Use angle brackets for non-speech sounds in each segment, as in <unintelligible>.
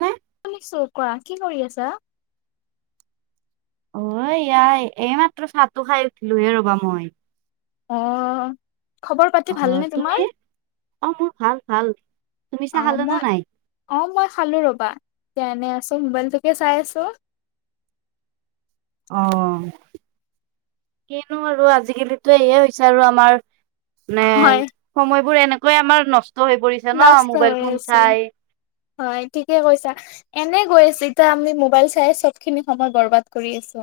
হে কি চ কৰা কি কৰি আছা? অ এয়া সেই এইমাত্ৰ চাহটো খাই উঠিলোহে ৰবা মই। অ। খবৰ পাতি অ ভালনে তোমাৰ তুমি অ মোৰ ভাল ভাল। তুমি অ চাহ খালা নে মই নাই? অ মই খালো ৰবা, এতিয়া এনেই আছো মোবাইলটোকে চাই আছো। অ, কিনো আৰু আজিকালিতো এয়ে হৈছে আৰু আমাৰ। নে হয় সময়বোৰ এনেকৈয়ে আমাৰ নষ্ট হৈ পৰিছে ন, নষ্ট মোবাইল হৈ ফোন আছে চাই। হয় ঠিকে কৈছা। এনে গৈ আছে, এতিয়া আমি মোবাইল চাই চব খিনি সময় বৰবাদ কৰি আছো।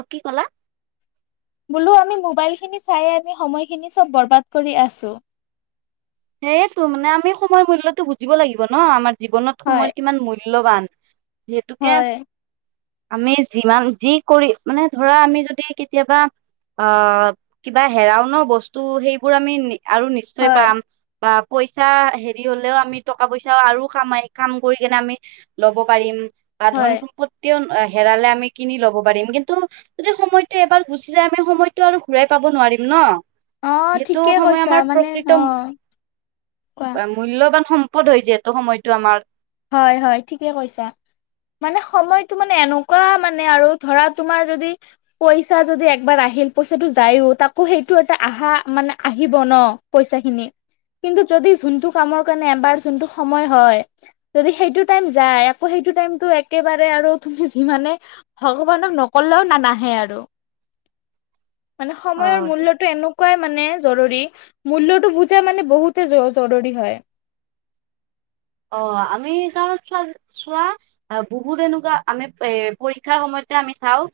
অ কি কলা? বোলো আমি মোবাইল খিনি চাই আমি সময়খিনি চব বৰবাদ কৰি আছো। সেয়েতো মানে আমি সময়ৰ মূল্যটো বুজিব লাগিব ন, আমাৰ জীৱনত হয় সময়ৰ কিমান মূল্যবান। যিহেতুকে- হয় আমি যিমান যি কৰি মানে ধৰা আমি যদি কেতিয়াবা, অ কিবা হেৰাও ন বস্তু সেইবোৰ আমি আৰু নিশ্চয় হয় পাম, বা পইচা হেৰি হলেও আমি টকা পইচাও আৰু কামাই কাম কৰি কেনে আমি - ল'ব পাৰিম বা হয় ধন সম্পত্তিও হেৰালে আমি কিনি লব পাৰিম। কিন্তু যদি সময়টো এবাৰ গুচি যায় আমি সময়টো আৰু ঘূৰাই পাব নোৱাৰিম ন। অ যিহেতু ঠিকে সময় কৈছা আমাৰ মানে অ প্ৰকৃত কোৱা মূল্যবান সম্পদ হয় যিহেটো সময়তো আমাৰ। হয় হয় ঠিকে কৈছা। মানে সময়তো মানে এনেকোৱা মানে আৰু ধৰা তোমাৰ যদি, পইচা যদি একবাৰ আহিল পইচাটো যায়ো, তাকো সেইটো এটা আহা মানে আহিব ন। পইচা খিনি কিন্তু যদি যোনটো কামৰ কাৰণে এবাৰ যোনটো সময় হয় যদি সেইটো টাইম যায়, আকৌ সেইটো টাইমটো একেবাৰে আৰু তুমি যিমানে ভগৱানক নকলেও না নাহে আৰু মানে সময়ৰ অ মূল্যতো এন- কোৱাই মানে জৰুৰী মূল্যটো বুজাই মানে বহুতে জৰুৰী হয়। অ আমি কাৰণ চোৱা চোৱা অহ বহুত এনেকোৱা আমি এ পৰীক্ষাৰ সময়তে আমি চাওঁ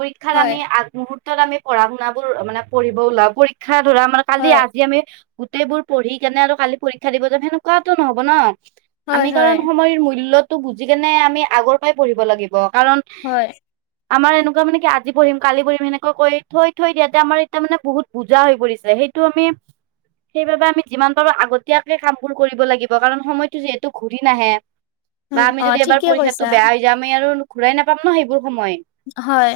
পৰীক্ষাত হয় আমি আগমুহূৰ্তত আমি পঢ়া শুনাবোৰ মানে পঢ়িব ওলাও পৰীক্ষা ধৰা আমাৰ কালি হয় আজি আমি গোটেইবোৰ পঢ়ি কেনে আৰু কালি পৰীক্ষা দিব যাম সেনেকোৱাতো নহব ন। হয় আমি হয় কাৰণ সময়ৰ মূল্যটো বুজি কেনে আমি আগৰ পৰাই পঢ়িব লাগিব। কাৰণ হয়। আমাৰ এনেকোৱা মানে আজি পঢ়িম, কালি পঢ়িম এনেকৈ কৈ থৈ থৈ দিয়াতে আমাৰ এতিয়া মানে বহুত, বোজা হৈ পৰিছে সেইটো আমি সেইবাবে আমি যিমান পাৰো আগতীয়াকে কামবোৰ কৰিব লাগিব কাৰণ সময় তো যিহেতু ঘূৰি নাহে হয় বা অ আমি যদি এবাৰ ঠিকে কৈছা পৰীক্ষাতো বেয়া হৈ এতিয়া আমি আৰু ঘূৰাই নাপাম ন সেইবোৰ সময়। হয়।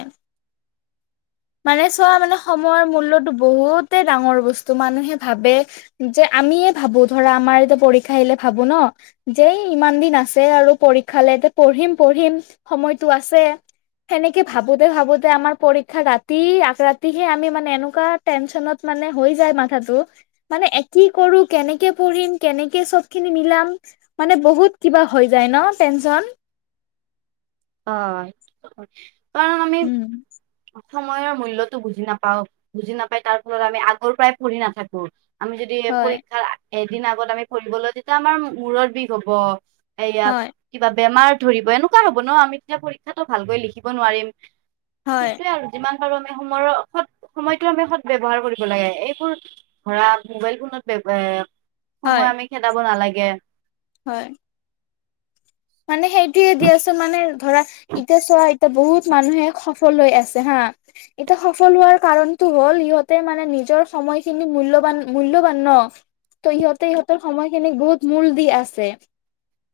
মানে চোৱা মানে সময়ৰ মূল্যতো বহুতে ডাঙৰ বস্তু মানুহে ভাবে যে আমিয়ে ভাবো ধৰা আমাৰ এতিয়া পৰীক্ষা আহিলে ভাবো ন যে ইমান দিন আছে আৰু পৰীক্ষালে যে পঢ়িম পঢ়িম সময়টো আছে। সেনেকে ভাবোতে ভাবোতে আমাৰ পৰীক্ষা ৰাত ৰাতি আগ ৰাতিহে আমি মানে এনেকোৱা টেনচনত মানে হৈ যায় মাথাটো, মানে কি কৰো কেনেকে পঢ়িম কেনেকে চব খিনি মিলাম মানে বহুত কিবা হৈ যায় ন টেনচন। হয়, কাৰণ আমি উম সময়ৰ মূল্যটো বুজি নাপাও, বুজি নাপাই তাৰ ফলত আমি আগৰ পৰাই পঢ়ি নাথাকোঁ। আমি যদি হয় পৰীক্ষাৰ এদিন আগত আমি পঢ়িব লও, তেতিয়া আমাৰ মূৰত বিষ হব। এয়া হয় কিবা বেমাৰ ধৰিব এনেকুৱা হব। ন আমি তেতিয়া পৰীক্ষাটো ভালকৈ লিখিব নোৱাৰিম, হয় সেইটোয়ে আৰু। যিমান পাৰো আমি সময়ৰ সৎ সময়টো আমি সদব্যৱহাৰ কৰিব লাগে এইবোৰ ধৰা মোবাইল ফোনত বে বে এ হয় সময় আমি খেদাব নালাগে। হয়। মানে সেইটোয়ে দিয়াছোন মানে ধৰা এতিয়া চোৱা ত বহুত মানুহে সফললৈ আছে হাঁ। এতিয়া সফল হোৱাৰ কাৰণটো হ'ল ইহঁতে মানে নিজৰ সময়খিনি মূল্যবান মূল্যবান ন। ত ইহঁতে ইহঁতৰ সময়খিনিক বহুত মূল দি আছে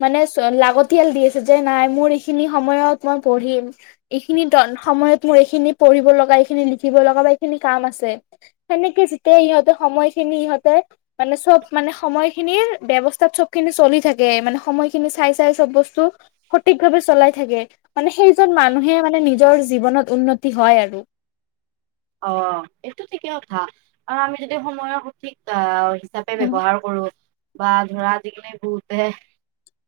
মানে ছ লাগ পঠিয়াল দি আছে যে নাই মোৰ এইখিনি সময়ত মই পঢ়িম। এইখিনি দল সময়ত মোৰ এইখিনি পঢ়িব লগা এইখিনি লিখিব লগা বা এইখিনি কাম আছে। সেনেকে যেতিয়া ইহঁতে সময় খিনি ইহঁতে মানে চব মানে সময়খিনিৰ ব্যৱস্তা চব খিনি চলি থাকে মানে সময়খিনি চাই চাই, চব বস্তু সঠিক ভাৱে চলাই থাকে মানে সেইজন মানুহে মানে নিজৰ জীৱনত উন্নতি হয় আৰু। অ এইটো থিকেই কথা অহ আমি যদি সময়ৰ সঠিক আহ হিচাপে ব্যৱহাৰ কৰো বা ধৰা যিখিনি বহুতে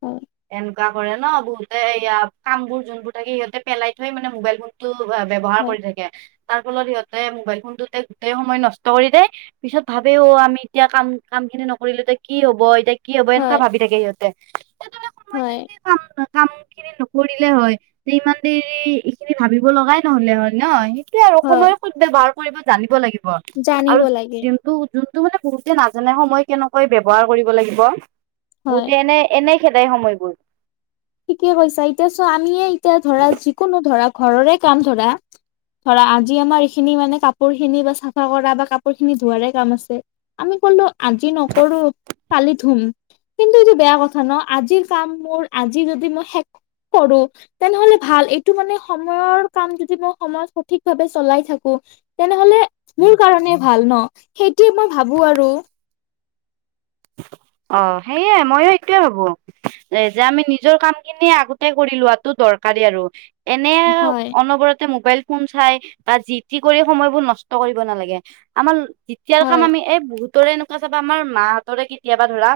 হয় এন বা কৰে ন বহুতে এয়া কামবোৰ যোনবোৰ থাকে সিহঁতে পেলাই থৈ মানে মোবাইল ফোন ব্যৱহাৰ কৰি থাকে তাৰ ফলত সিহঁতে মোবাইল ফোনটোতে গোটেই সময় নষ্ট কৰি দে পিছত ভাবেও আমি এতিয়া কাম কাম খিনি নকৰিলেএতিয়া কি হব এতিয়া কি হব হয় এনেকা ভাবি থাকে সিহঁতে। তেনেহলে সময়তে হয়। যদি কাম কাম খিনি নকৰিলে হয় যে ইমান দেৰি এইখিনি ভাবিব লগাই নহলে হয় ন। সেই আৰু হয় সময়ৰ সুত ব্যৱহাৰ কৰিব জানিব লাগিব আৰু জানিব লাগে যি টো যোনটো মানে বহুতে নাজানে সময় কেনেকৈ ব্যৱহাৰ কৰিব লাগিব হয় বহুতে এনেই এনেই খেদেই সময়বোৰ। ঠিকে কৈছা এতিয়া চ আমিয়ে এতিয়া ধৰা যিকোনো ধৰা ঘৰৰে কাম ধৰা ধৰা আজি আমাৰ এইখিনি মানে কাপোৰ খিনি বা চাফা কৰা বা কাপোৰ খিনি ধোৱাৰে কাম আছে আমি কলো আজি নকৰো কালি ধুম। কিন্তু এইটো বেয়া কথা ন আজিৰ কাম মোৰ আজি যদি মই শেষ কৰোঁ, তেনেহলে ভাল। এইটো মানে সময়ৰ কাম যদি মই সময়ত সঠিক ভাৱে চলাই থাকো, তেনেহলে মোৰ কাৰণে ভাল ন সেইটোৱে মই ভাবোঁ আৰু। অঁ সেইয়াই ময়ো এইটোৱে ভাবো। যে আমি নিজৰ কাম খিনি আগতে কৰি লোৱাটো দৰকাৰী আৰু। এনে আৰু হয় অনবৰতে মোবাইল ফোন চাই বা যি টি কৰি সময়বোৰ নষ্ট কৰিব নালাগে আমাৰ ল দি তিয়াৰ কাম হয় আমি এই বহুতৰে এনেকুৱা চাবা আমাৰ মাহঁতৰে কেতিয়াবা ধৰা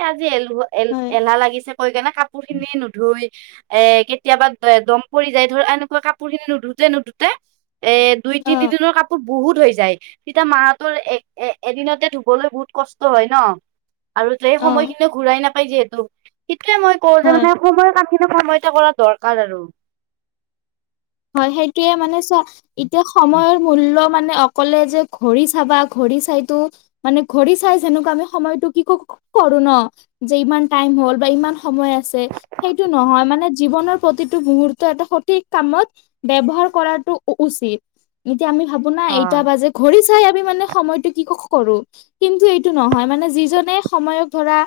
এ আজি এল ধু এল হয় এলাহ লাগিছে কৈ কেনা কাপোৰ খিনি নুধুই। এ কেতিয়াবা দম পৰি যায় ধৰ এনেকুৱা কাপোৰ খিনি নুধুতে নুধুতে। এ দুই অ তিনিদিনৰ কাপোৰ বহুত হৈ যায় তেতিয়া মাঁহতৰ এ এ এদিনতে ধুবলৈ বহুত কষ্ট হয় ন। আৰু সেই অ সময়খিনি ঘূৰাই নাপায় যিহেতু সেইটোয়ে মই কওঁ যে হয় মানে সময় কাম কিন্তু সময়টো কৰা দৰকাৰ আৰু। হয় সেইটোৱে মানে চোৱা। এতিয়া সময়ৰ মূল্য মানে অকলে যে ঘড়ী চাবা ঘড়ী চাইতো। মানে ঘৰি চাই যেনেকুৱা আমি সময়টো কি <unintelligible> কৰো ন', যে ইমান টাইম হ'ল বা ইমান সময় আছে। সেইটো নহয় মানে জীৱনৰ প্ৰতিটো মুহুৰ্ত এটা সঠিক কামত ব্যৱহাৰ কৰাটো উ-উচিত, এতিয়া আমি ভাবো না এইটা বাজেট ঘৰি চাই আমি মানে সময়টো কি <unintelligible> কৰো। কিন্তু এইটো নহয় মানে যিজনে সময়ক ধৰা,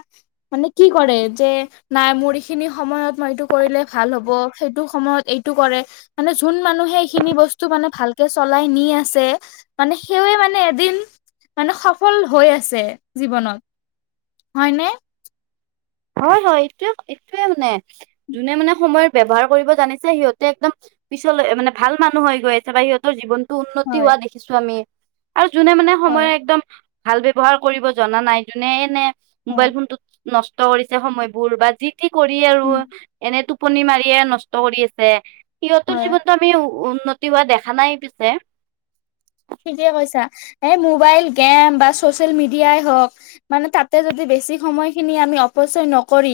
মানে কি কৰে যে নাই মোৰ ইখিনি সময়ত মই এইটো কৰিলে ভাল হব সেইটো সময়ত এইটো কৰে মানে যোন মানুহে এইখিনি বস্তু মানে ভালকে চলাই নি আছে। মানে সেৱে মানে এদিন, মানে সফল হৈ আছে জীৱনত। হয়নে? হয়, হয়, এইটোৱে এইটোৱে মানে যোনে মানে সময়ত ব্যৱহাৰ কৰিব জানিছে সিহঁতে একদম পিছলৈ মানে ভাল মানুহ হৈ গৈ আছে বা সিহঁতৰ জীৱন উন্নতি হয় হোৱা দেখিছো আমি, আৰু যোনে মানে সময়ৰ হয় একদম ভাল ব্যৱহাৰ কৰিব জনা নাই যোনে এনে, মোবাইল হয় ফোনটোত নষ নষ্ট কৰিছে সময়বোৰ বা যি টি কৰি আৰু, এনে টোপনি মাৰিয়ে নষ্ট কৰি আছে। সিহঁতৰ হয় জীৱনতো আমি উ-উন্নতি হোৱা দেখা নাই পিছে। ঠিকে কৈছা, এ মোবাইল, গেম বা ছচিয়েল মিডিয়াই হওঁক। মানে তাতে যদি বেছি সময় খিনি আমি অপচয় নকৰি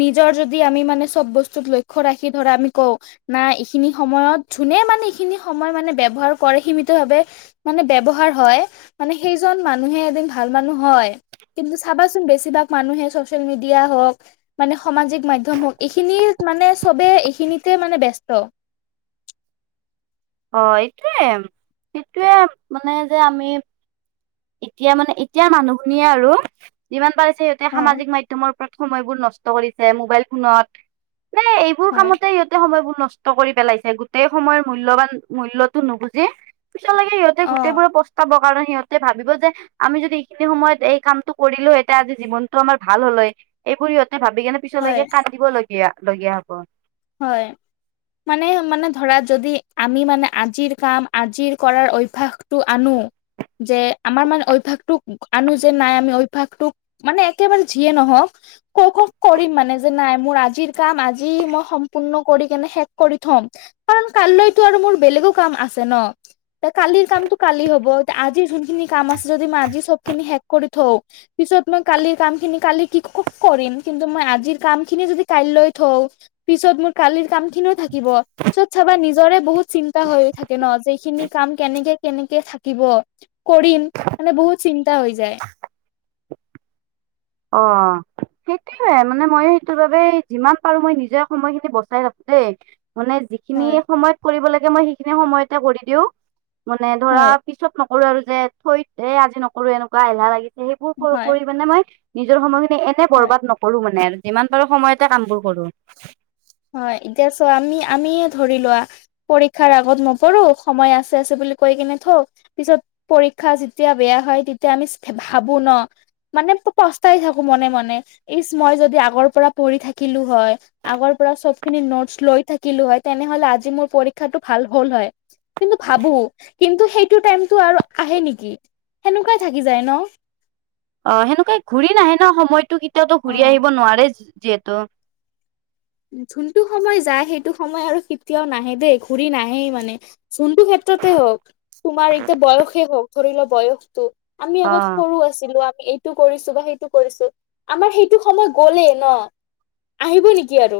নিজৰ যদি আমি মানে চব বস্তুত লক্ষ্য ৰাখি ধৰা আমি কওঁ। না ইখিনি সময়ত যোনে মানে এইখিনি সময় মানে ব্যৱহাৰ কৰে সীমিত ভাৱে মানে ব্যৱহাৰ হয়, মানে সেইজন মানুহে এদিন ভাল মানুহ হয়। কিন্তু চাবাচোন বেছিভাগ মানুহে ছচিয়েল মিডিয়া হওঁক। মানে সামাজিক মাধ্যম হওঁক এইখিনিত মানে চবে এইখিনিতে মানে ব্যস্ত। অ', এইটোৱে এইটোৱে মানে যে আমি এতিয়া মানে এতিয়া মানুহখিনিয়ে আৰু, যিমান পাৰিছে সিহঁতে অ সামাজিক মাধ <unintelligible> প্ৰথম সময়বোৰ নষ্ট কৰিছে মোবাইল ফোনত, মানে এইবোৰ হয় কামতে সিহঁতে সময়বোৰ নষ্ট। নষ্ট কৰি পেলাইছে গোটেই সময়ৰ মূল্যবান মূল্যটো নুবুজি, পিছলৈকে সিহঁতে অ গোটেইবোৰে পচ পাব কাৰণে সিহঁত তে ভাবিব যে আমি যদি এইখিনি সময়ত এই কামটো কৰিলো এতিয়া আজি জীৱনতটো আমাৰ ভাল হ'ল হয়। এইবোৰ সিহঁতে ভাবি কেনে হয় পিছলৈকে কান্দিব লগীয়া লগগীয়া হ'ব। হয়, মানে মানে ধৰা যদি আমি মানে আজিৰ কাম আজিৰ কৰাৰ অভ্যাসটো আনো। যে আমাৰ মানে অভ্যাসটোক আনো যে নাই আমি অভ্যাসটোক মানে একেবাৰে যিয়ে নহওঁক। ক-ক কৰিম মানে যে নাই মোৰ আজিৰ কাম আজি মই সম পূৰ্ণ কৰি কেনে শেষ কৰি থম, কাৰণ কালিলৈতো আৰু মোৰ বেলেগো কাম আছে ন'? তে' কালিৰ কামটো কালি হ'ব আজি যোনখিনি কাম আছে যদি আমি আজি সবখিনি শেষ কৰি থওঁ পিছত মই কালিৰ কাম খিনি কালি কি ক-কৰিম কিন্তু মই আজিৰ কাম খিনি যদি কাইলৈ থওঁ পিছত মোৰ কালিৰ কাম খিনিও থাকিব, পিছত চাবা নিজৰে বহুত চিন্তা হৈ থাকে ন'। যে এইখিনি কাম কেনেকে কেনেকে থাকিব, কৰিম, মানে বহুত চিন্তা হৈ যায়। <unintelligible> অ', সেইটোৱে মানে মই সেইটোৰ বাবে যিমান পাৰো মই নিজে সময়খিনি বচাই ৰাখছোৱে। মানে যিখিনি হয় সময়ত কৰিব লাগে মই সেইখিনি সময়তে কৰি দিওঁ, মানে ধৰা হয় পিছত নকৰো আৰু যে থৈত এ আজি নকৰোঁ এনেকুৱা এলাহ লাগিছে সেইবোৰ কৰি হয় কৰি মানে মই নিজৰ সময়খিনি এনে হয়। বৰবাদ নকৰো মানে যিমান পাৰো সময়তে কামবোৰ কৰোঁ। হয়, এতিয়া চোৱা আমি আমিয়ে ধৰি লোৱা পৰীক্ষাৰ আগত নপৰো, সময় আছে আছে বুলি কৈ কিনে থও। পিছত পৰীক্ষা যেতিয়া বেয়া হয় তেতিয়া আমি ভাবো ন, মানে পস্তাই থাকো মনে মনে। ইচ মই যদি আগৰ পৰা পঢ়ি থাকিলো হয়, আগৰ পৰা চবখিনি নোটছ লৈ থাকিলো হয় তেনেহলে আজি মোৰ পৰীক্ষাটো ভাল হ'ল হয়। কিন্তু ভাবো কিন্তু সেইটো টাইমতটো আৰু আহে নেকি সেনেকুৱাই থাকি যায় ন? অ সেনেকুৱাই ঘূৰি নাহে ন সময়তো কেতিয়াওতো অ ঘূৰি আহিব নোৱাৰে যিহেঁতু। যোনটো সময় যায় সেইটো সময় আৰু কেতিয়াও নাহে দেই ঘূৰি নাহেই মানে। যোৱাটো ক্ষেত্ৰতেই হওঁক তোমাৰ এতিয়া বয়সেই হওঁক ধৰিল বয়সটো। আমি আগত অ সৰু আছিলোঁ। এইটো কৰিছো বা সেইটো কৰিছো আমাৰ সেইটো সময় গলেই ন। আহিব নেকি? কি আৰু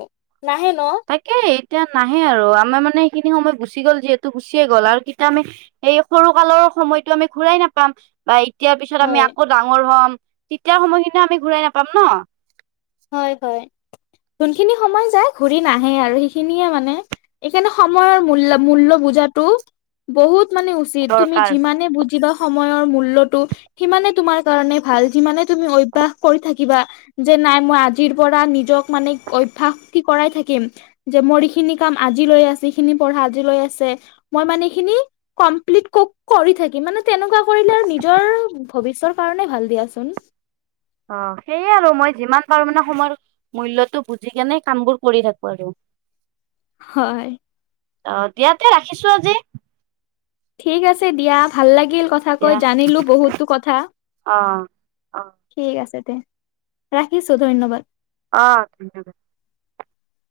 নাহে ন। তাকে এতিয়া নাহে আৰু আমাৰ মানে সেইখিনি সময় গুচি গ'ল যিহেতু গুচিয়ে গ'ল আৰু তেতিয়া আমি। সেই সৰু কালৰ সময়তো আমি ঘূৰাই নাপাম বা, তেতিয়াৰ পিছত আমি হয় আকৌ ডাঙৰ হম, তেতিয়াৰ সময়খিনি আমি ঘূৰাই নাপাম ন। হয় হয়, যোনখিনি সময় যায় ঘূৰি নাহে আৰু সেইখিনিয়ে মানে, এইকাৰণে সময়ৰ মূল্য মূল্য বুজাটো, বহুত মানে উচিত তুমি দৰকাৰ যিমানে বুজিবা সময়ৰ মূল্যটো, সিমানে তোমাৰ কাৰণে ভাল, যিমানে তুমি অভ্যাস কৰি থাকিবা যে নাই, মই আজিৰ পৰা নিজক মানে অভ্যাস কি কৰাই থাকিম। যে মোৰ এইখিনি কাম আজিলৈ আছে, সেইখিনি পঢ়া আজিলৈ আছে, মই মানে এইখিনি, কমপ্লিট কৰি থাকি, মানে তেনেকুৱা কৰিলে আৰু নিজৰ, ভৱিষ্যতৰ কাৰণে ভাল দিয়াচোন। অ সেইয়াই আৰু মই যিমান পাৰো মানে সময়ৰ মূল্যটো বুজি কেনে কামবোৰ কৰি থাকো আৰু হয়। অ দিয়াতে ৰাখিছো আজি। ঠিক আছে দিয়া ভাল লাগিল কথা কৈ, দিয়া জানিলো বহুতো কথা। অ অ ঠিক আছে দে ৰাখিছো ধন্যবাদ। অ ধন্যবাদ।